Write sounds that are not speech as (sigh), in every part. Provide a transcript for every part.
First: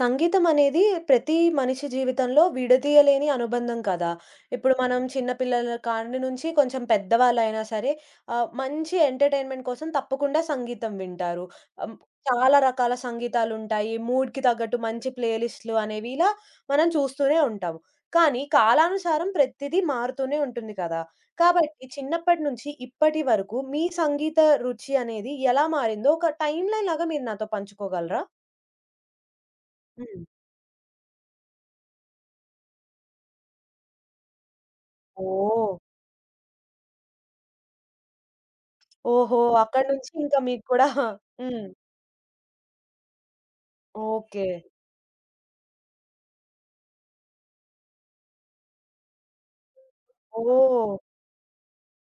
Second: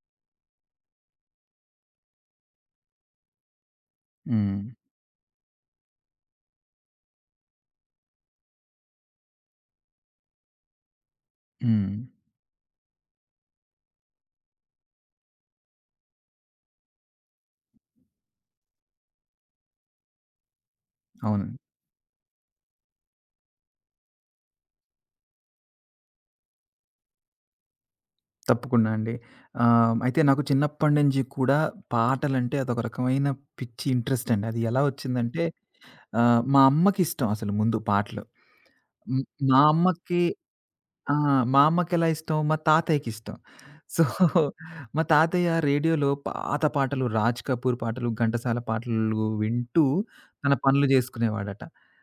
సంగీతం అనేది ప్రతి మనిషి జీవితంలో విడదీయలేని అనుబంధం కదా! హ్మ్. ఇప్పుడు మనం చిన్న పిల్లల కాడి నుంచి కొంచెం పెద్దవాళ్ళైనా సరే మంచి ఎంటర్‌టైన్‌మెంట్ కోసం తప్పకుండా సంగీతం వింటారు. ఆహ్, హ్మ్. చాలా రకాల సంగీతాలుంటాయి. మూడ్‌కి తగ్గట్టు మంచి ప్లే లిస్ట్‌లు అనేవి ఇలా మనం చూస్తూనే ఉంటాము. కానీ కాలానుసారం ప్రతిదీ మారుతూనే ఉంటుంది కదా! అవునండి. కాబట్టి చిన్నప్పటి నుంచి ఇప్పటి వరకు మీ సంగీత రుచి అనేది ఎలా మారిందో ఒక టైమ్‌లైన్ లాగా మీరు నాతో పంచుకోగలరా? తప్పకుండా అండి. అయితే హ్మ్. నాకు చిన్నప్పటి నుంచి కూడా పాటలంటే అదొక రకమైన పిచ్చి ఇంట్రెస్ట్ అండి. అది ఎలా వచ్చిందంటే ఓహ్! మా అమ్మకిష్టం అసలు ముందు పాటలు. హ్మ్. ఓహో! మా అక్కడి నుంచి అమ్మకి ఇంకా మీకు కూడా ఆ! మా హ్మ్. అమ్మకెలా ఇష్టం, మా తాతయ్యకిష్టం. So, okay. మా తాతయ్య రేడియోలో పాత పాటలు 'రాజ్ కపూర్' పాటలు, ఘంటసాల పాటలు వింటూ తన పనులు ఓహ్! జేసుకునేవాడట.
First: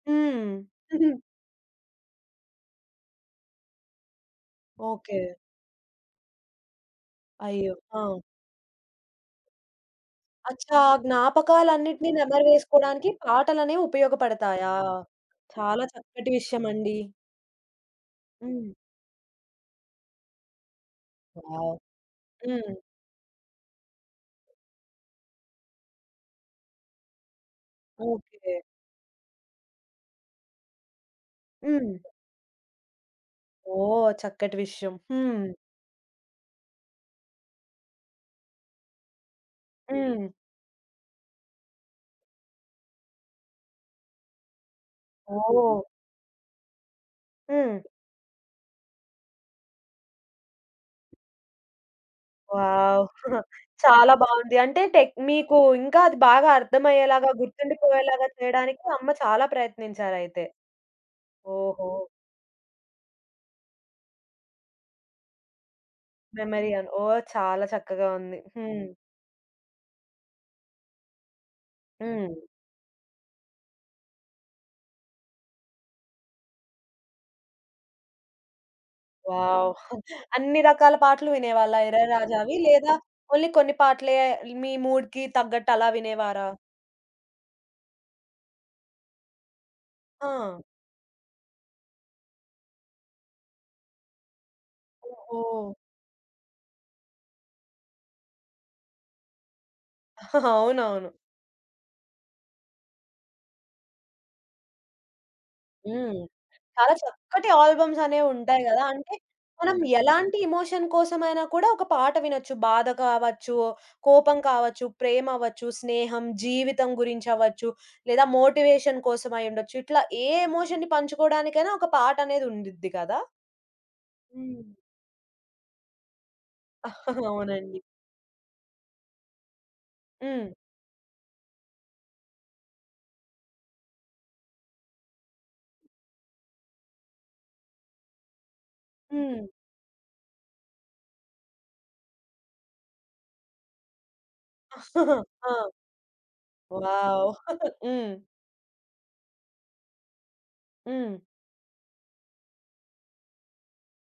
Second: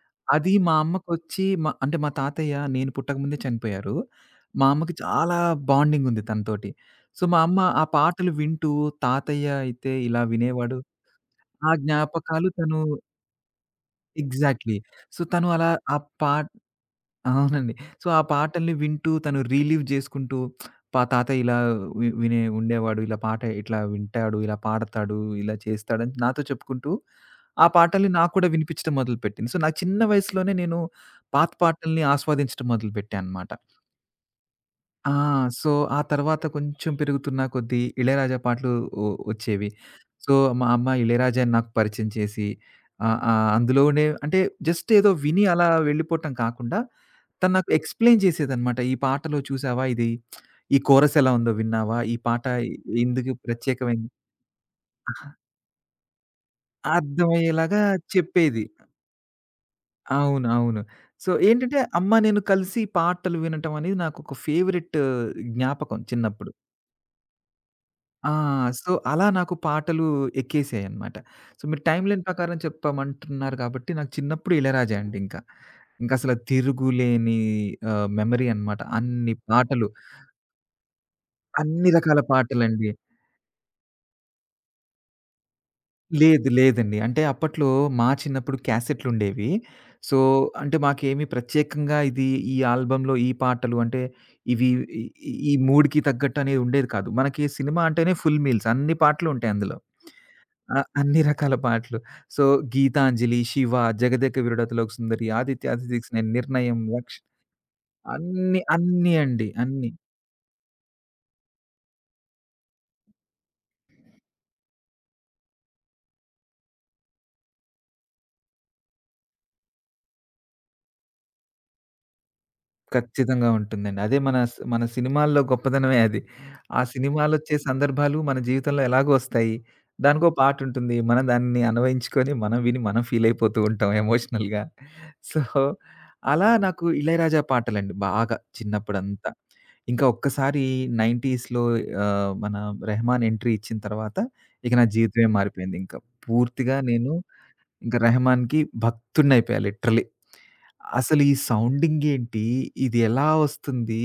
హ్మ్. అది మా (laughs) అమ్మకొచ్చి అంటే మా తాతయ్య నేను పుట్టకముందే చనిపోయారు. మా అమ్మకి ఓకే. చాలా బాండింగుంది తనతోటి. సో, మా అమ్మ అయ్యో! ఆ ఆ! పాటలు వింటూ తాతయ్య అయితే ఇలా అచ్చా! వినేవాడు. ఆ ఆ జ్ఞాపకాలన్నిటిని నెమరు జ్ఞాపకాలు తను వేసుకోవడానికి పాటలనేవి ఉపయోగపడతాయా? ఎగ్జాక్ట్‌లీ. సో, తను అలా చాలా ఆ చక్కటి పా విషయమండి. అవునండి. సో, ఆ హ్మ్. పాటల్ని వింటూ తను రిలీవ్ జేసుకుంటూ తాతయ్య ఇలా వావ్! వినే హ్మ్. ఉండేవాడు. ఇలా పాట ఇట్లా వింటాడు, ఇలా పాడతాడు, ఇలా చేస్తాడని నాతో చెప్పుకుంటూ ఆ పాటల్ని నాకు కూడా ఓకే. వినిపించడం మొదలుపెట్టింది. సో, నా చిన్న వయసులోనే నేను పాత హ్మ్. పాటల్ని ఆస్వాదించడం మొదలుపెట్టా అనమాట. ఓహ్! చక్కటి విషయం. ఆ! హ్మ్. సో, ఆ తర్వాత కొంచెం పెరుగుతున్న కొద్దీ ఇళయరాజా పాటలు ఒ ఒచ్చేవి. హ్మ్. సో, మా అమ్మ ఇళయరాజాని నాకు పరిచయం చేసి ఆహ్, ఆహ్, అందులోనే అంటే జస్ట్ ఏదో విని అలా ఓహ్! వెళ్ళిపోవటం కాకుండా తను నాకు హ్మ్. ఎక్స్‌ప్లెయిన్ చేసేదనమాట. ఈ పాటలో చూసావా ఇది, ఈ కోరస్ ఎలా ఉందో విన్నావా? ఈ పాట వావ్! ఇందుకు (laughs) ప్రత్యేకమైంది. చాలా బావుంది. అంటే టెక్ మీకు ఇంకా అది బాగా అర్థమయ్యేలాగా, అర్థమయ్యేలాగా గుర్తుండిపోయేలాగా చెప్పేది. చేయడానికి అమ్మ చాలా ప్రయత్నించారయితే. అవును. అవును. సో, ఏంటంటే ఓహో! అమ్మ, నేను కలిసి పాటలు వినటం అనేది నాకొక ఫేవరెట్ జ్ఞాపకం చిన్నప్పుడు. మెమరీ అన్ ఓహ్! చాలా చక్కగా ఆ! ఉంది. హ్మ్. సో, అలా నాకు పాటలు ఎక్కేసాయన్నమాట. సో, మీరు టైమ్ లైన్ హ్మ్. ప్రకారం చెప్పమంటున్నారు కాబట్టి నాకు చిన్నప్పుడు ఇళయరాజా అండి ఇంకా. ఇంకసల తిరుగులేని మెమరీ అనమాట. అన్ని వావ్! పాటలు, అన్ని రకాల పాటలు వినేవాళ్ళా అన్ని రకాల 'ఇళయరాజావి' పాటలండి. లేదా ఓన్లీ కొన్ని పాటలే మీ మూడ్‌కి తగ్గట్టు అలా వినేవారా? లేదు. లేదండి. అంటే అప్పట్లో మా చిన్నప్పుడు క్యాసెట్లుండేవి. సో, ఆ! అంటే మాకేమి ప్రత్యేకంగా ఈ ఆల్బమ్‌లో ఈ పాటలు అంటే ఇవి ఈ ఓహో! ఈ మూడ్‌కి తగ్గట్టు అనేది ఉండేది కాదు. మనకి సినిమా అంటేనే ఫుల్ మీల్స్ అన్ని పాటలు ఉంటాయి అందులో. (laughs) ఆ! అవునవును. అన్ని రకాల పాటలు. సో, 'గీతాంజలి', 'శివ', 'జగదేక వీరుడతలోక సుందరి', 'ఆదిత్య సిక్స్ హ్మ్. నైన్', 'నిర్ణయం', చాలా 'లక్ష్' చక్కటి ఆల్బమ్స్ అన్ని అనేవుంటాయి గదా! అన్నీ అంటే అండి. మనం హ్మ్. అన్నీ. ఎలాంటి ఎమోషన్ కోసమైనా కూడా ఒక పాట వినొచ్చు. బాధ కావచ్చు, కోపం కావచ్చు, ప్రేమ అవ్వచ్చు, స్నేహం, జీవితం గురించవ్వచ్చు, లేదా మోటివేషన్ కోసం అయ్యుండొచ్చు. ఇట్లా ఏ ఎమోషన్‌ని పంచుకోవడానికైనా ఒక పాటనేది ఉండిద్ది కదా! ఖచ్చితంగా ఉంటుందండి. అదే హ్మ్. మన సినిమాల్లో గొప్పదనమే అది. ఆ (laughs) సినిమాలొచ్చే అవునండి. సందర్భాలు మన జీవితంలో ఎలాగో వస్తాయి. దానికో హ్మ్. పాటుంటుంది. మనం దాన్ని అన్వయించుకొని, మనం విని మనం ఫీలయిపోతూ ఉంటాం ఎమోషనల్‌గా. సో, అలా నాకు 'ఇళయరాజా' పాటలండి బాగా చిన్నప్పుడంతా. హ్మ్. ఇంకా ఒక్కసారి 90స్‌లో మన 'రెహమాన్' ఎంట్రీ ఇచ్చిన తర్వాత, ఇక నా (laughs) జీవితమే ఆ! మారిపోయింది. ఇంకా పూర్తిగా నేను వావ్! (laughs) ఇంక హ్మ్. 'రెహమాన్‌కి' భక్తుడినయిపోయా లిటరల్లీ. హ్మ్. అసలు ఈ సౌండింగ్ ఏంటి? ఇది ఎలా వస్తుంది?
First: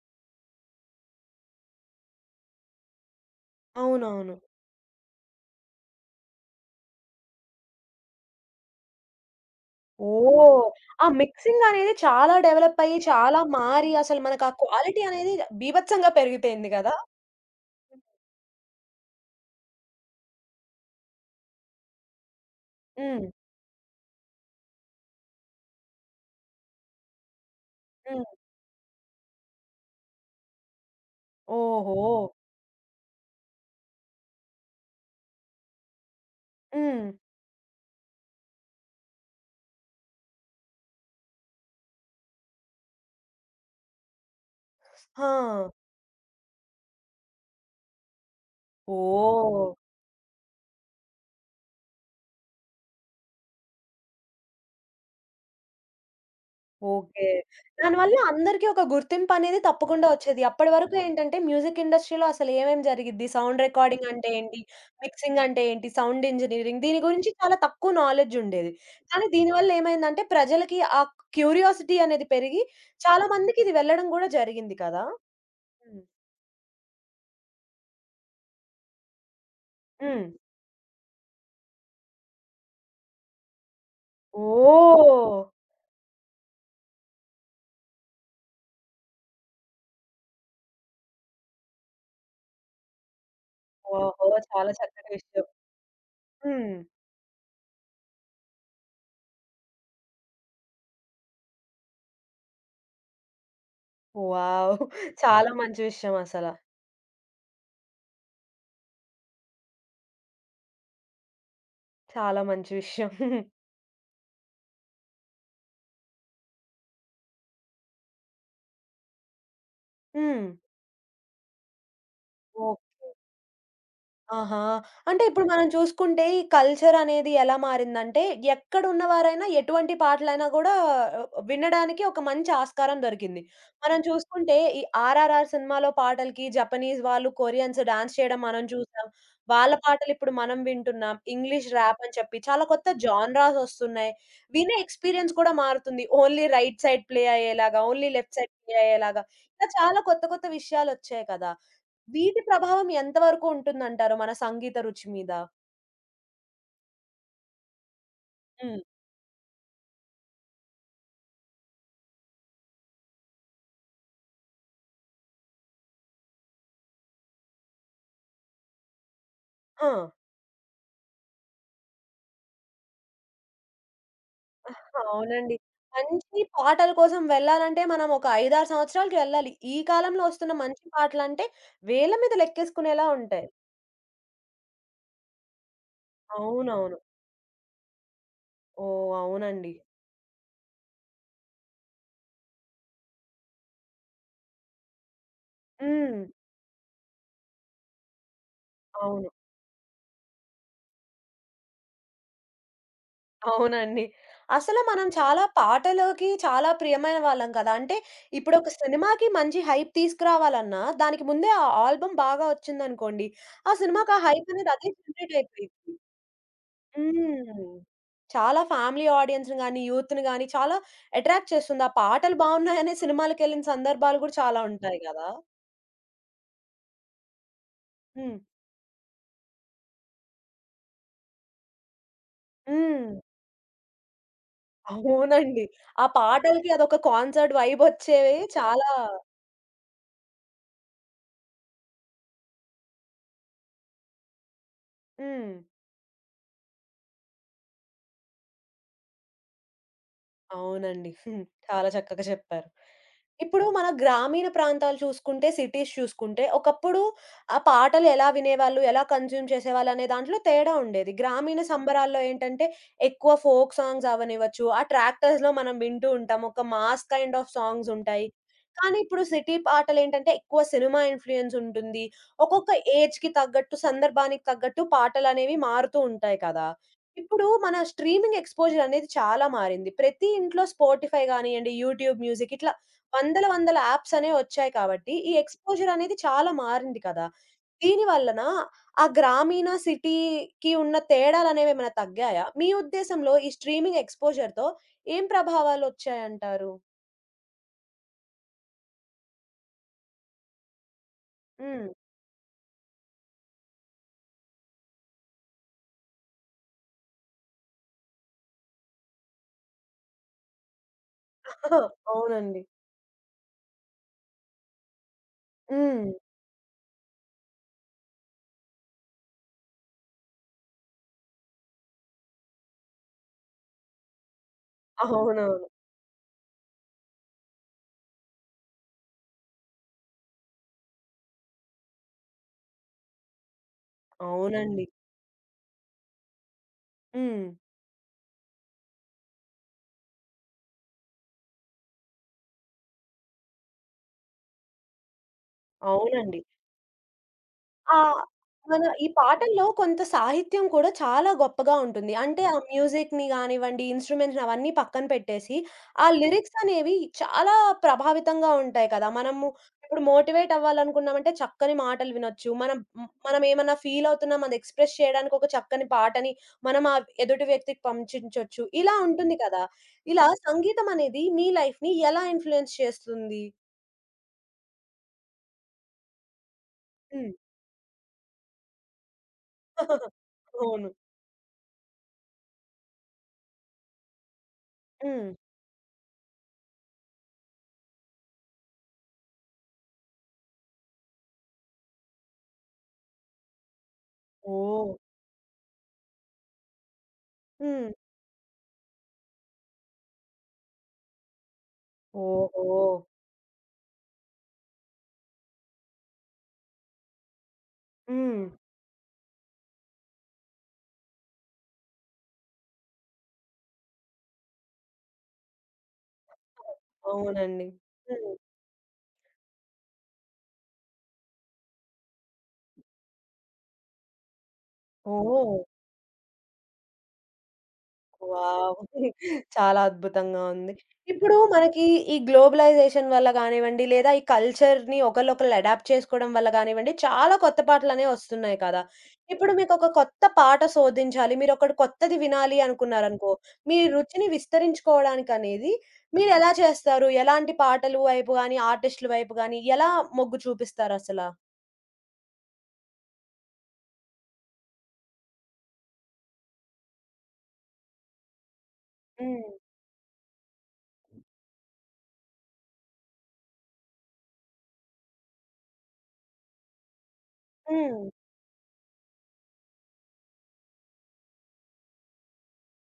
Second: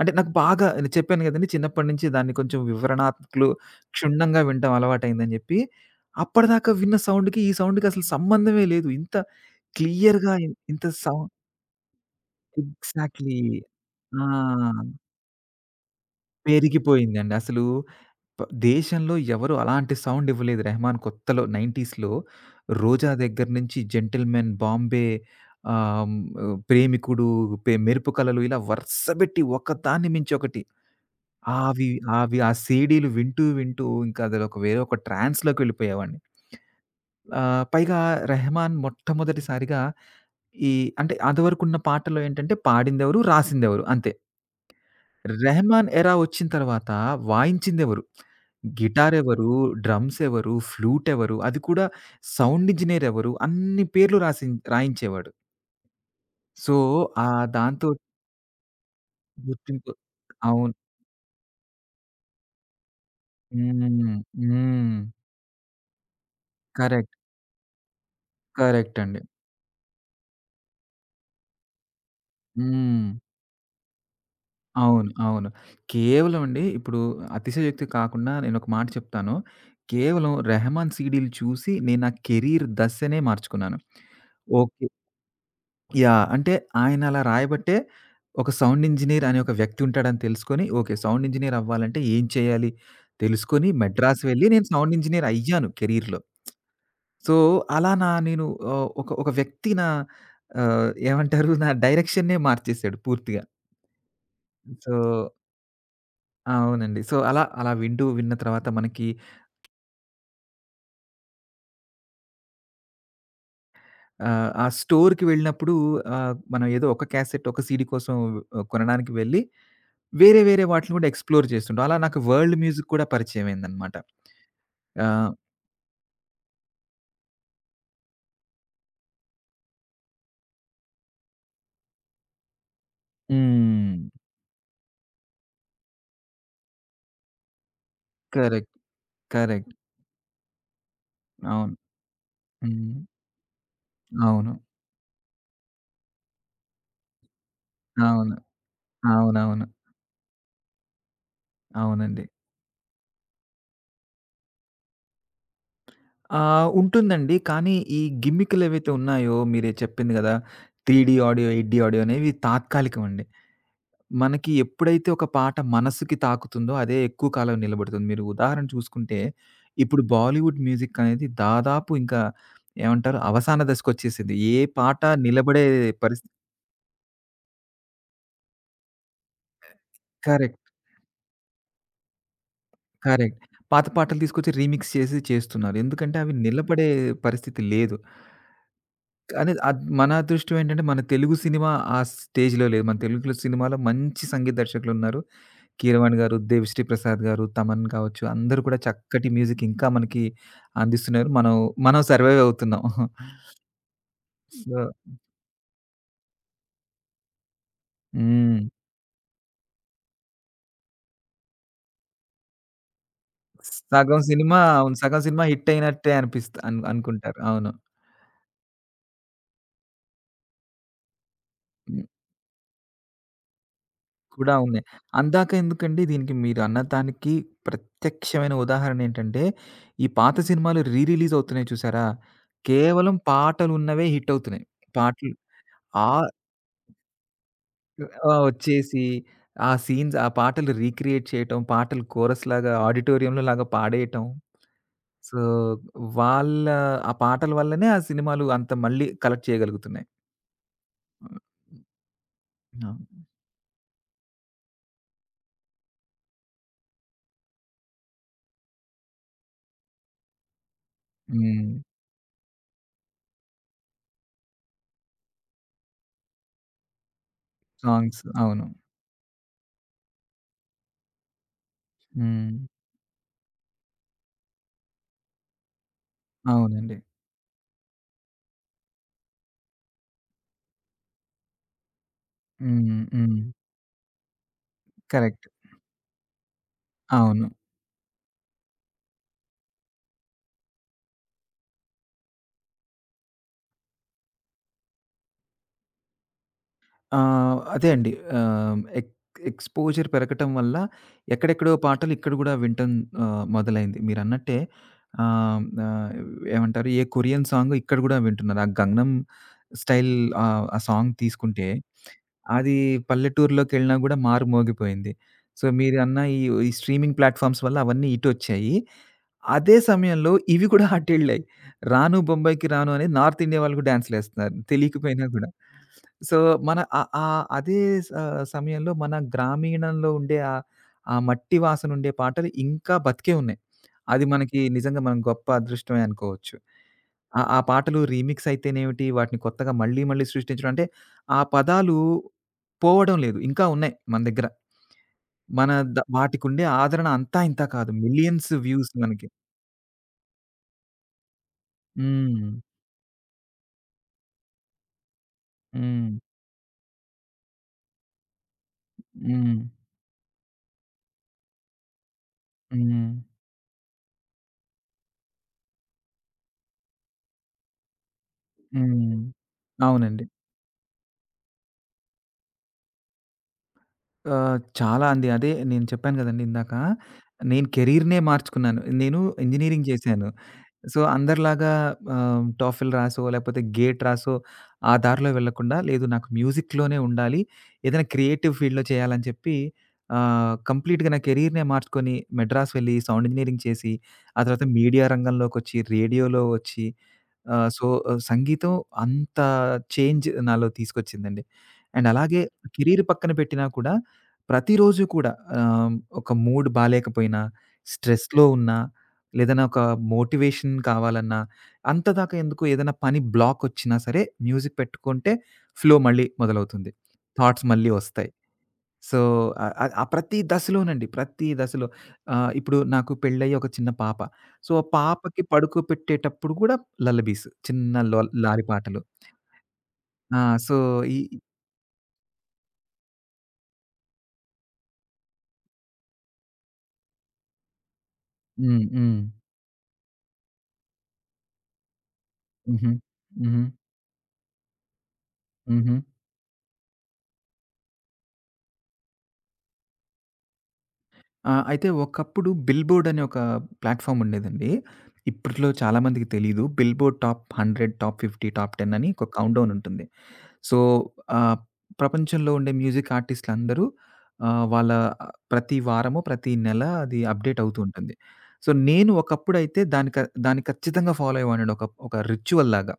అంటే నాకు బాగా నేను చెప్పాను గదండీ చిన్నప్పటి నుంచి దాన్ని కొంచెం వివరణాత్మకులు అవునవును. క్షుణ్ణంగా వినటం అలవాటయిందని జెప్పి. అప్పటిదాకా విన్న సౌండ్‌కి, ఈ సౌండ్‌కి అసలు సంబంధమే లేదు. ఇంత క్లియర్‌గా ఓహ్! ఇంత ఆ సౌండ్ మిక్సింగ్ అనేది చాలా డెవలప్ అయ్యి, ఎగ్జాక్ట్‌లీ. చాలా మారి అసలు ఆ! మనకు ఆ క్వాలిటీ అనేది బీభత్సంగా పెరిగిపోయింది గదా! పెరిగిపోయిందండి. అసలు ప దేశంలో ఎవరు అలాంటి సౌండ్ ఇవ్వలేదు. 'రెహమాన్' కొత్తలో 90స్‌లో 'రోజా' హ్మ్. దగ్గర నుంచి 'జెంటిల్‌మెన్', 'బాంబే', ఆహ్, 'ప్రేమికుడు', 'మెరుపు హ్మ్. కలలు' ఇలా వరుసబెట్టి ఒకదాన్ని మించి ఒకటి. అవి ఓహో! అవి ఆ సీడీలు వింటూ, వింటూ ఇంకా అదొక వేరే ఒక ట్రాన్స్‌లోకి వెళ్ళిపోయేవాడిని. హ్మ్. పైగా 'రెహమాన్' మొట్టమొదటిసారిగా ఈ అంటే, అదివరకున్న పాటల్లో ఏంటంటే పాడిందెవరు, రాసిందెవరు అంతే. ఆ! రెహమాన్ ఎరా ఒచ్చిన తర్వాత వాయించిందెవరు? గిటారెవరు? ఓహ్! డ్రమ్స్ ఎవరు? ఫ్లూట్ ఎవరు? అది కూడా సౌండ్ ఇంజినీర్ ఎవరు? అన్ని పేర్లు రాసి రాయించేవాడు. So, okay. ఆ దాంతో దానివల్ల అందరికి ఒక గుర్తింపనేది గుర్తింపు తప్పకుండా వచ్చేది. అప్పటి అవును. వరకు ఏంటంటే మ్యూజిక్ ఇండస్ట్రీలో అసలు ఏమేం జరిగిద్ది? సౌండ్ రికార్డింగ్ హ్మ్. అంటే ఏంటి? హ్మ్. మిక్సింగ్ అంటే ఏంటి? సౌండ్ ఇంజినీరింగ్ దీని కరెక్ట్. గురించి చాలా తక్కువ నాలెడ్జ్ ఉండేది. కరెక్ట్ అండి. కానీ దీనివల్ల ఏమైందంటే ప్రజలకి ఆ క్యూరియాసిటీ అనేది పెరిగి హ్మ్. చాలా మందికి ఇది వెళ్ళడం గూడా జరిగింది కదా! అవును. అవును. హ్మ్. కేవలం అండి ఇప్పుడు అతిశయోక్తి కాకుండా నేనొక మాట చెప్తాను. హ్మ్. కేవలం రెహమాన్ సీడీలు చూసి నేను నా కెరీర్ దశనే మార్చుకున్నాను. ఓకే. ఓహ్! యాహ్! అంటే ఆయన అలా రాయబట్టే ఒక సౌండ్ ఇంజినీర్ అనే ఒక వ్యక్తి ఉంటాడని తెలుసుకొని, ఓకే. సౌండ్ ఇంజినీర్ అవ్వాలంటే ఏం చేయాలి తెలుసుకొని మద్రాస్ ఓహో! వెళ్ళి నేను చాలా సౌండ్ చక్కటి ఇంజినీర్ విషయం. అయ్యాను కెరీర్‌లో. హ్మ్. సో, అలా నా నేను ఆహ్, ఒక ఒక వ్యక్తి నా ఏమంటారు నా డైరెక్షన్‌నే మార్చేసాడు పూర్తిగా. వావ్! సో చాలా మంచి విషయం అసల. అవునండి. సో, అలా అలా వింటూ విన్న తర్వాత మనకి చాలా మంచి విషయం. (laughs) ఆ స్టోర్‌కి వెళ్ళినప్పుడు మనం ఏదో ఒక క్యాసెట్, ఒక సీడీ కోసం కొనడానికి వెళ్ళి వేరే, హ్మ్. వేరే వాటిని గూడా ఎక్స్‌ప్లోర్ చేస్తుంటాం. అలా నాకు వరల్డ్ మ్యూజిక్ కూడా ఓకే. పరిచయమైందనమాట. ఆహా! అంటే ఆహ్, ఇప్పుడు మనం చూసుకుంటే ఈ కల్చర్ అనేది ఎలా మారిందంటే ఎక్కడున్నవారైనా ఎటువంటి పాటలైనా గూడా వినడానికి ఒక మంచి ఆస్కారం దొరికింది. మనం హ్మ్. చూసుకుంటే ఈ 'ఆర్ఆర్ఆర్' సినిమాలో పాటలకి జపనీస్ వాళ్ళు, కొరియన్స్ డాన్స్ చేయడం మనం కరెక్ట్. చూసాం. కరెక్ట్. వాళ్ళ పాటలు ఇప్పుడు మనం వింటున్నాం. ఇంగ్లీష్ అవును. ర్యాప్ అని చెప్పి చాలా కొత్త హ్మ్. జానరాస్ ఒస్తున్నాయి. అవును. వినే ఎక్స్‌పీరియన్స్ కూడా మారుతుంది. ఓన్లీ రైట్ సైడ్ ప్లే అయ్యేలాగా, ఓన్లీ అవును. లెఫ్ట్ సైడ్ ప్లే అయ్యేలాగా. అవునవును. ఇలా చాలా కొత్త కొత్త విషయాలొచ్చాయి కదా! అవునండి. వీటి ప్రభావం ఎంతవరకు ఉంటుందంటారు మన సంగీత రుచి మీద? ఉంటుందండి. కానీ ఈ హ్మ్. గిమ్మికులేవైతే ఉన్నాయో మీరే చెప్పింది గదా! 3డీ ఆడియో, 8డీ ఆడియో అనేవి తాత్కాలికమండి. మనకి ఎప్పుడైతే ఒక పాట మనసుకి తాకుతుందో అదే ఎక్కువ కాలం నిలబడుతుంది. మీరు ఉదాహరణ చూసుకుంటే, ఆ! ఇప్పుడు బాలీవుడ్ మ్యూజిక్ అనేది దాదాపు ఇంకా ఏమంటారు అవసాన దశకొచ్చేసింది. ఏ పాట అవునండి. నిలబడే పరిస్థితి మంచి పాటల కోసం వెళ్ళాలంటే మనం ఒక 5, 6 సంవత్సరాలకి వెళ్ళాలి. ఈ కాలంలో వస్తున్న కరెక్ట్. మంచి పాటలంటే వేల మీద లెక్కేసుకునేలా కరెక్ట్. ఉంటాయి. పాత పాటలు తీసుకొచ్చి రీమిక్స్ చేసి చేస్తున్నారు. ఎందుకంటే అవి నిలబడే అవునవును. పరిస్థితి లేదు. ఓహ్! కానీ అవునండి. మన అదృష్టం ఏంటంటే మన తెలుగు సినిమా ఆ స్టేజ్‌లో లేదు. మన తెలుగులో సినిమాలో మంచి సంగీత దర్శకులున్నారు. కీరవాణి హ్మ్. గారు, దేవిశ్రీ ప్రసాద్ గారు, తమన్ కావచ్చు అందరూ కూడా అవును. చక్కటి మ్యూజిక్ ఇంకా మనకి అందిస్తున్నారు. మనం సర్వైవ్ అవుతున్నాం. అవునండి. అసలు సో మనం చాలా పాటలకి చాలా ప్రియమైన వాళ్ళం కదా! అంటే ఇప్పుడు హ్మ్. ఒక సినిమాకి మంచి హైప్ తీసుకురావాలన్నా దానికి ముందే ఆ ఆల్బమ్ బాగా వచ్చిందనుకోండి. ఆ సినిమాకి ఆ సగం హైప్ సినిమా అనేది అదే అవును. సగం జనరేట్ సినిమా హిట్ అయిపోయిద్ది. అయినట్టే అనిపిస్త అను అనుకుంటారు. హ్మ్. అవును. చాలా ఫ్యామిలీ ఆడియన్స్‌ని గాని, యూత్‌ని గాని చాలా అట్రాక్ట్ చేస్తుంది. ఆ హ్మ్. పాటలు బావున్నాయనే సినిమాలకెళ్ళిన సందర్భాలు గూడా కూడా చాలా ఉన్నాయి. ఉంటాయి గదా! అందాక ఎందుకండి దీనికి మీరు అన్న దానికి హ్మ్. ప్రత్యక్షమైన ఉదాహరణ ఏంటంటే, ఈ పాత సినిమాలు రీ రిలీజ్ అవుతున్నాయి చూసారా? హ్మ్. కేవలం పాటలున్నవే హిట్ అవుతున్నాయి. పాటలు అవునండి. ఆ ఆ పాటలకి అదొక కాన్సర్ట్ ఆ! వైబొచ్చేవి చాలా వచ్చేసి ఆ సీన్స్, ఆ పాటలు రీక్రియేట్ చేయటం, పాటలు కోరస్‌లాగా ఆడిటోరియంలో లాగా పాడేయటం. సో, హ్మ్. వాళ్ళ ఆ పాటల వల్లనే ఆ సినిమాలు అంత మళ్ళీ కలెక్ట్ చేయగలుగుతున్నాయి. అవునండి. హ్మ్. హ్మ్. చాలా చక్కగా చెప్పారు. అవును. ఇప్పుడు హ్మ్. మన గ్రామీణ ప్రాంతాలు చూసుకుంటే, సిటీస్ చూసుకుంటే, ఒకప్పుడు ఆ పాటలు ఎలా వినేవాళ్ళు, ఎలా కన్జ్యూమ్ చేసేవాళ్ళనే దాంట్లో తేడా ఉండేది. గ్రామీణ హ్మ్. సంబరాల్లో ఏంటంటే, ఎక్కువ ఫోక్ సాంగ్స్ అవ్వనివ్వచ్చు, ఆ ట్రాక్టర్స్‌లో మనం వింటూ ఉంటాం. ఒక mass kind of songs songs. ఉంటాయి. అవును. కానీ ఇప్పుడు సిటీ పాటలేంటంటే ఎక్కువ సినిమా ఇన్‌ఫ్లూయెన్స్ ఉంటుంది. హ్మ్. ఒక్కొక్క ఏజ్‌కి తగ్గట్టు, సందర్భానికి తగ్గట్టు పాటలనేవి మారుతూ ఉంటాయి కదా! అవునండి. ఇప్పుడు మన స్ట్రీమింగ్ ఎక్స్‌పోజర్ అనేది చాలా మారింది. ప్రతి ఇంట్లో స్పాటిఫై గానియండి, యూట్యూబ్ మ్యూజిక్ ఇట్లా హ్మ్. హ్మ్. వందల, వందల యాప్స్ అనేవి వచ్చాయి కాబట్టి, ఈ కరెక్ట్. ఎక్స్‌పోజర్ అనేది చాలా మారింది కదా! అవును. దీని వలన ఆ గ్రామీణ, సిటీకి ఉన్న తేడాలనేవేమైనా తగ్గాయా? మీ ఉద్దేశంలో ఈ స్ట్రీమింగ్ ఎక్స్‌పోజర్‌తో ఏం ప్రభావాలొచ్చాయంటారు? అదే అండి. ఆహ్, ఎక్ ఎక్స్‌పోజర్ పెరగటం వల్ల ఎక్కడెక్కడో హ్మ్. పాటలు ఇక్కడ గూడా వినటం మొదలైంది. మీరన్నట్టే ఆహ్, ఆహ్, ఏమంటారు? ఏ కొరియన్ సాంగ్ ఇక్కడ గూడా వింటున్నారు. ఆ 'గంగనం స్టైల్' ఆ సాంగ్ తీసుకుంటే (laughs) అవునండి. అది పల్లెటూరులోకెళ్ళినా గూడా మారుమోగిపోయింది. సో, హ్మ్. మీరన్న ఈ ఈ స్ట్రీమింగ్ ప్లాట్‌ఫార్మ్స్ వల్ల అవన్నీ ఇటొచ్చాయి. అదే సమయంలో ఇవి కూడా అటెళ్ళాయి. 'రాను బొంబాయికి రాను' అనేది నార్త్ ఇండియా వాళ్ళు కూడా డాన్స్‌లేస్తున్నారు. తెలియకపోయినా గూడా. అవునవును. సో, మన ఆహ్, ఆహ్, అదే స సమయంలో మన గ్రామీణంలో ఉండే ఆ మట్టి వాసన ఉండే పాటలు ఇంకా బతికే ఉన్నాయి. అది మనకి అవునండి. నిజంగా మనం గొప్ప అదృష్టమే అనుకోవచ్చు. ఆ హ్మ్. ఆ పాటలు రీమిక్స్ అయితేనేమిటి, వాటిని కొత్తగా మళ్ళీ మళ్ళీ సృష్టించడం అంటే ఆ పదాలు పోవడం లేదు. ఇంకా ఉన్నాయి మన దగ్గర. మన ద అవునండి. వాటికుండే ఆదరణ అంతా ఇంతా కాదు. ఆహ్, మిలియన్స్ మన వ్యూస్ ఈ మనకి. పాటల్లో కొంత సాహిత్యం కూడా చాలా గొప్పగా ఉంటుంది. అంటే హ్మ్. ఆ మ్యూజిక్‌ని గానివ్వండి, ఇన్‌స్ట్రుమెంట్స్‌ని అవన్నీ పక్కన పెట్టేసి, ఆ హ్మ్. లిరిక్స్ అనేవి చాలా ప్రభావితంగా ఉంటాయి కదా! మనము హ్మ్. ఇప్పుడు మోటివేట్ అవ్వాలనుకున్నామంటే చక్కని మాటలు వినొచ్చు. మనం హ్మ్, హ్మ్. మనం ఏమన్నా ఫీల్ అవుతున్నాం అది ఎక్స్‌ప్రెస్ చేయడానికి ఒక చక్కని పాటని మనం ఆ ఎదుటి వ్యక్తికి పంపించొచ్చు. ఇలా హ్మ్. ఉంటుంది కదా! అవునండి. ఇలా సంగీతం అనేది మీ లైఫ్‌ని ఎలా ఇన్‌ఫ్లూయెన్స్ చేస్తుంది? చాలా అండి. అదే నేను చెప్పాను గదండీ ఇందాక. హ్మ్. నేను కెరీర్‌నే మార్చుకున్నాను. నేను ఇంజినీరింగ్ చేశాను. అవును. సో, అందరిలాగా టోఫెల్ రాసో, లేకపోతే గేట్ రాసో ఆ దారిలో హ్మ్. వెళ్ళకుండా, లేదు నాకు మ్యూజిక్‌లోనే ఉండాలి. ఏదైనా క్రియేటివ్ ఫీల్డ్‌లో చేయాలని చెప్పి కంప్లీట్‌గా నా కెరీర్‌నే మార్చుకొని, మద్రాస్ వెళ్ళి సౌండ్ ఇంజినీరింగ్ చేసి, ఆ తర్వాత ఓహ్! మీడియా రంగంలోకొచ్చి, రేడియోలో వచ్చి హ్మ్. సంగీతం అంత చేంజ్ నాలో తీసుకొచ్చిందండి. అండ్ అలాగే ఓహో! కెరీర్ పక్కన పెట్టినా కూడా ప్రతిరోజు కూడా ఆహ్, ఒక మూడ్ బాలేకపోయినా, హ్మ్. స్ట్రెస్‌లో ఉన్నా, లేదన్నా ఒక మోటివేషన్ కావాలన్నా, అంతదాకా ఎందుకు ఏదైనా పని బ్లాకొచ్చినా సరే మ్యూజిక్ పెట్టుకుంటే ఫ్లో మళ్ళీ మొదలవుతుంది. థాట్స్ అవునండి. మళ్ళీ వస్తాయి. హ్మ్. సో, ఆహ్, ఆహ్, ఆ ప్రతి దశలోనండి. ప్రతి దశలో ఇప్పుడు నాకు పెళ్ళయ్యి ఒక చిన్న పాప. సో, ఆ పాపకి ఓహ్! పడుకోపెట్టేటప్పుడు కూడా లల్లబీస్. చిన్న లారీ వావ్! పాటలు. చాలా ఆ! అద్భుతంగా ఉంది. సో, ఈ ఇప్పుడు మనకి ఈ గ్లోబలైజేషన్ వల్ల గానివ్వండి, లేదా ఈ కల్చర్‌ని ఒకళ్ళొకళ్ళు అడాప్ట్ చేసుకోవడం వల్ల గానివ్వండి, చాలా కొత్త పాటలనేవి వస్తున్నాయి కదా! హ్మ్. హ్మ్. ఇప్పుడు మీకొక కొత్త పాట శోధించాలి, మీరొకటి కొత్తది వినాలి హుహు. అనుకున్నారనుకో, హుహు. మీ రుచిని విస్తరించుకోవడానికనేది హుహు. మీరెలా చేస్తారు? ఎలాంటి పాటలు వైపు గాని, ఆర్టిస్టుల వైపు గాని ఎలా మొగ్గు చూపిస్తారసల? ఆ! అయితే ఒకప్పుడు 'బిల్‌బోర్డ్' అనే ఒక ప్లాట్‌ఫామ్ ఉండేదండి. ఇప్పట్లో చాలా మందికి తెలీదు. 'బిల్‌బోర్డ్ టాప్ 100, టాప్ 50, టాప్ 10' అని ఒక హ్మ్. కౌంట్‌డౌన్ ఉంటుంది. సో, ఆహ్, ప్రపంచంలో ఉండే మ్యూజిక్ ఆర్టిస్ట్‌లందరూ ఆహ్, వాళ్ళ ప్రతి వారము, ప్రతి నెల అది అప్‌డేట్ అవుతూ హ్మ్. ఉంటుంది. సో, నేను ఒకప్పుడైతే దాన్ని ఖచ్చితంగా ఫాలో అయ్యేవాడినండి. ఒక ఒక రిచ్యువల్ లాగా.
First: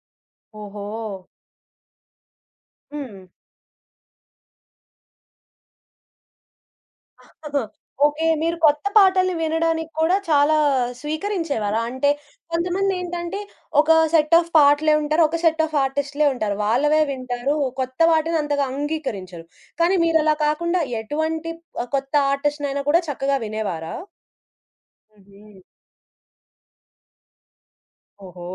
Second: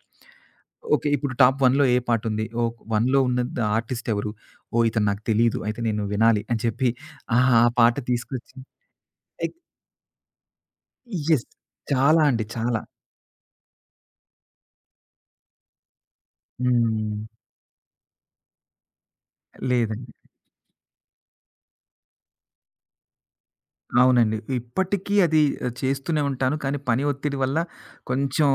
ఓహో! ఓకే. ఇప్పుడు టాప్ 1లో ఏ పాటుంది? ఓహ్! 1లో హ్మ్. ఉన్న ఆర్టిస్ట్ ఎవరు? ఓహ్! ఇతను నాకు తెలీదు. అయితే నేను వినాలి అని చెప్పి ఆహా! ఆ పాట ఓకే. తీసుకొచ్చి మీరు కొత్త పాటల్ని ఎక్ వినడానికి కూడా చాలా యెస్. స్వీకరించేవారా? అంటే చాలా అండి. చాలా. కొంతమందేంటంటే ఒక సెట్ ఆఫ్ పాటలే ఉంటారు. ఒక సెట్ ఆఫ్ ఆర్టిస్ట్‌లే ఉంటారు. వాళ్ళవే హ్మ్. వింటారు. కొత్త వాటిని అంతగా అంగీకరించరు. కానీ లేదండి. మీరలా కాకుండా ఎటువంటి కొత్త ఆర్టిస్ట్‌నైనా కూడా చక్కగా వినేవారా? అవునండి. ఇప్పటికీ అది హుహు. చేస్తూనే ఉంటాను. కానీ పని ఒత్తిడి వల్ల ఓహో! కొంచెం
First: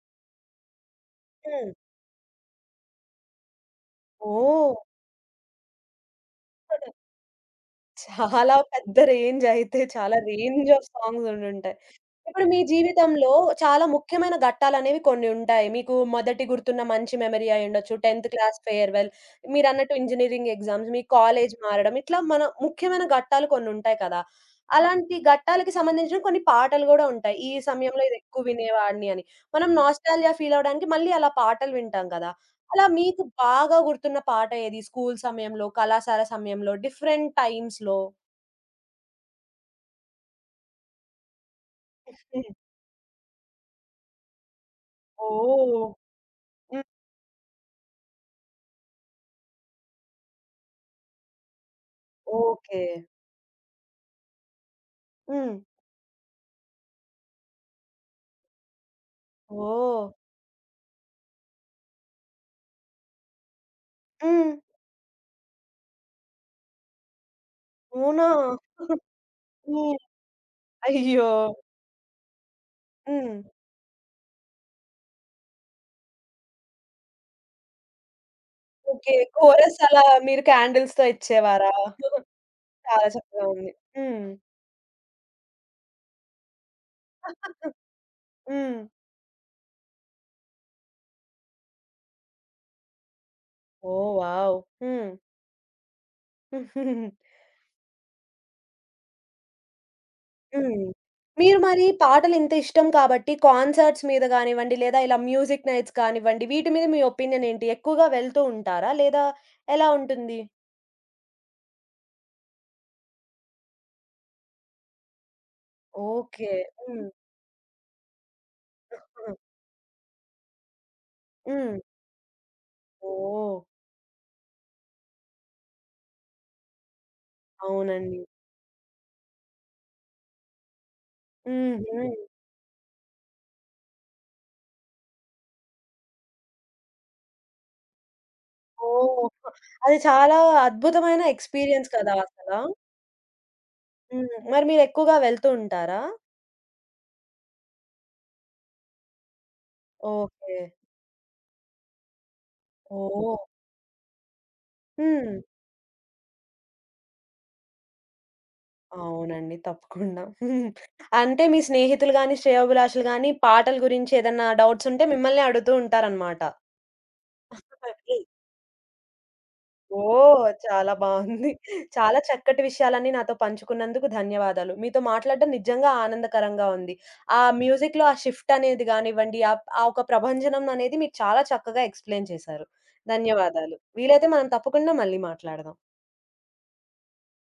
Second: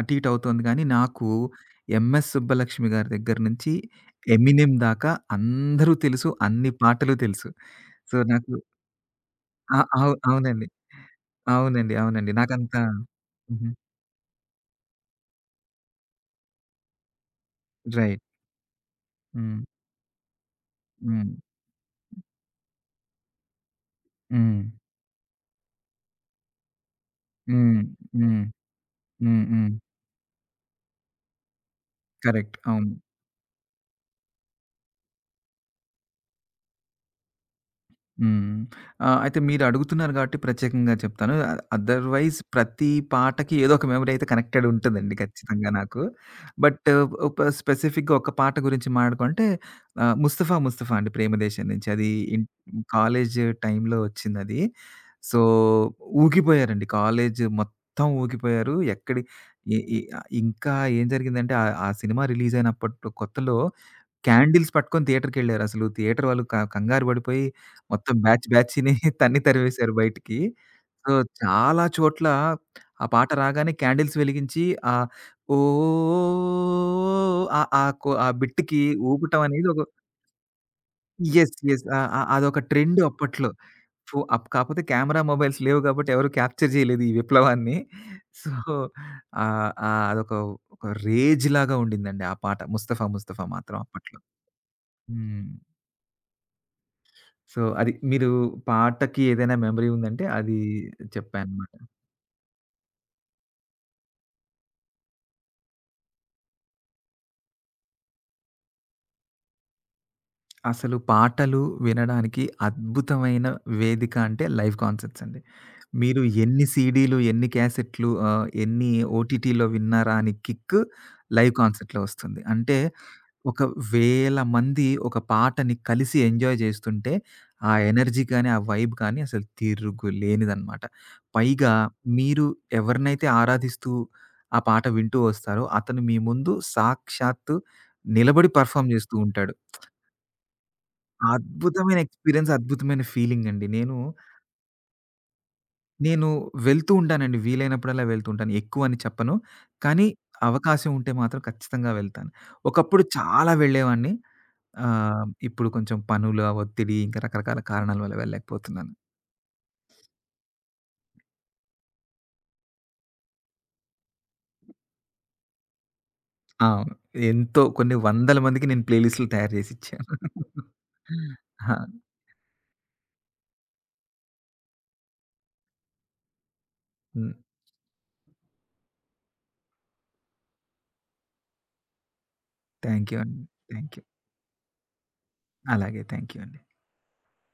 అటు ఇటు అవుతుంది గానీ, నాకు హ్మ్. 'ఎంఎస్ సుబ్బలక్ష్మి' గారి దగ్గర నుంచి ఓహ్! 'ఎమినెమ్' దాకా అందరూ తెలుసు. అన్ని పాటలు తెలుసు. సో, నాకు చాలా పెద్ద రేంజ్ ఆ! అయితే. అవు చాలా అవునండి. రేంజ్ ఆఫ్ సాంగ్స్ ఉండుంటాయి. అవునండి. అవునండి. ఇప్పుడు మీ నాకంత జీవితంలో హుహు. చాలా ముఖ్యమైన ఘట్టాలనేవి కొన్ని ఉంటాయి. మీకు మొదటి గుర్తున్న మంచి మెమరీ అయ్యుండొచ్చు. రైట్. 10థ్ క్లాస్ ఫేర్‌వెల్, హ్మ్. మీరన్నట్టు ఇంజినీరింగ్ ఎగ్జామ్స్, మీ హ్మ్. కాలేజ్ మారడం. ఇట్లా మన ముఖ్యమైన ఘట్టాలు కొన్నుంటాయి కదా! హ్మ్. అలాంటి ఘట్టాలకి సంబంధించిన కొన్ని పాటలు గూడా ఉంటాయి. ఈ హ్మ్. సమయంలో ఇది ఎక్కువ హ్మ్. వినేవాడిని అని. హ్మ్. హ్మ్. మనం నోస్టాల్జియా ఫీల్ అవ్వడానికి మళ్ళీ అలా పాటలు వింటాం కదా! కరెక్ట్. అలా అవును. మీకు బాగా గుర్తున్న పాట ఏది? స్కూల్ సమయంలో, కళాశాల సమయంలో, డిఫరెంట్ టైమ్స్‌లో? హ్మ్. అయితే మీరు అడుగుతున్నారు గాబట్టి ప్రత్యేకంగా చెప్తాను. Otherwise Eh. ప్రతి పాటకి ఏదో ఒక మెమరీ అయితే కనెక్టెడ్ ఉంటదండి ఖచ్చితంగా Oh. నాకు. Mh. బట్ ఒక స్పెసిఫిక్‌గా ఒక పాట గురించి మాట్లాడుకుంటే 'ముస్తఫా ముస్తఫా' అండి 'ప్రేమదేశం' నుంచి. అది ఇన్ Okay. కాలేజ్ టైమ్‌లో వచ్చిందది. So, Mh. ఊగిపోయారండి కాలేజ్ మొత్తం ఊగిపోయారు. ఎక్కడి ఇ ఇ ఓహ్! ఇంకా ఏం జరిగిందంటే ఆ ఆ సినిమా రిలీజ్ అయినప్పట్లో కొత్తలో హ్మ్. క్యాండిల్స్ పట్టుకొని థియేటర్‌కెళ్లారసలు. థియేటర్ వాళ్ళు కంగారు పడిపోయి మొత్తం అవునా? బ్యాచ్‌ని (laughs) తన్ని తరిమేశారు హ్మ్. బయటికి. సో, అయ్యో! చాలా చోట్ల ఆ పాట హ్మ్. రాగానే క్యాండిల్స్ వెలిగించి ఆహ్, ఓ ఆ ఆ కొ ఆ బిట్‌కి ఓకే. ఊపటం అనేది కోరస్ ఒక అలా మీరు క్యాండిల్స్‌తో యెస్. ఇచ్చేవారా? యెస్. ఆ! ఆ! అదొక ట్రెండ్ చాలా చక్కగా అప్పట్లో. ఉంది. ఫో హ్మ్. అప్ కాపోతే కెమెరా మొబైల్స్ లేవు కాబట్టి ఎవరు క్యాప్చర్ చేయలేదు ఈ విప్లవాన్ని. సో, హ్మ్. ఆహ్, ఆహ్, అదొక ఒక రేజ్‌లాగా ఉండిందండి ఆ పాట 'ముస్తఫా ముస్తఫా' మాత్రం ఓహ్! అప్పట్లో. వావ్! హ్మ్. హ్మ్. హ్మ్. (laughs) సో, అది మీరు పాటకి ఏదైనా మెమరీ ఉందంటే అది మీరు చెప్పానన్నమాట. మరి పాటలు ఇంత ఇష్టం కాబట్టి కాన్సర్ట్స్ మీద గానివ్వండి, లేదా ఇలా మ్యూజిక్ నైట్స్ కానివ్వండి, వీటి మీద మీ ఒపీనియన్ ఏంటి? ఎక్కువగా వెళ్తూ ఉంటారా? లేదా ఎలా ఉంటుంది? అసలు పాటలు వినడానికి అద్భుతమైన వేదిక అంటే లైవ్ కాన్సర్ట్స్ అండి. మీరు ఓకే. ఎన్ని హ్మ్. సీడీలు, ఎన్ని క్యాసెట్‌లు ఎన్ని హ్మ్. ఓటీటీలో విన్నారా అని కిక్ లైవ్ హ్మ్. కాన్సర్ట్‌లో వస్తుంది. అంటే ఓహ్! ఒక వేల మంది ఒక పాటని కలిసి ఎంజాయ్ చేస్తుంటే, ఆ అవునండి. ఎనర్జీ కానీ, ఆ వైబ్ కానీ అసలు తిరుగులేనిదనమాట. పైగా హుహు. మీరు ఎవరినైతే ఆరాధిస్తూ ఆ పాట వింటూ వస్తారో, అతను మీ ముందు సాక్షాత్తు నిలబడి పెర్ఫార్మ్ చేస్తూ ఓహ్! ఉంటాడు. అది చాలా అద్భుతమైన ఎక్స్‌పీరియన్స్ అద్భుతమైన కదా! ఎక్స్‌పీరియన్స్, అసలా. అద్భుతమైన ఫీలింగ్ అండి. హ్మ్. మరి మీరెక్కువగా వెళ్తూ ఉంటారా? నేను వెళ్తూ ఉంటానండి. వీలైనప్పుడల్లా వెళ్తూ ఉంటాను. ఎక్కువని చెప్పను. కానీ ఓకే. అవకాశం ఉంటే మాత్రం ఖచ్చితంగా వెళ్తాను. ఒకప్పుడు ఓహ్! చాలా వెళ్ళేవాడిని. ఆ! హ్మ్. ఇప్పుడు కొంచెం పనుల ఒత్తిడి, ఇంకా రకరకాల కారణాల వల్ల వెళ్ళలేకపోతున్నాను. అవునండి. తప్పకుండా. అంటే మీ స్నేహితులు గాని, శ్రేయోభిలాషులు గాని పాటల గురించి ఏదన్నా డౌట్స్ ఉంటే మిమ్మల్నే అడుగుతూ ఉంటారనమాట. అవును. ఎంతో కొన్ని వందల మందికి నేను ప్లే లిస్ట్‌లు తయారు చేసి ఇచ్చాను. ఓహ్! (laughs) చాలా బావుంది. ఆ! చాలా చక్కటి విషయాలన్నీ నాతో పంచుకున్నందుకు ధన్యవాదాలు. మీతో మాట్లాడడం నిజంగా ఆనందకరంగా ఉంది. హ్మ్. ఆ మ్యూజిక్‌లో ఆ షిఫ్ట్ అనేది గానివ్వండి, ఆ ఒక ప్రభంజనం అనేది మీరు చాలా చక్కగా ఎక్స్‌ప్లెయిన్ చేశారు. థాంక్ యూ అండి. ధన్యవాదాలు. Thank you. వీలైతే మనం తప్పకుండా మళ్ళీ మాట్లాడదాం. అలాగే థాంక్ యూ అండి.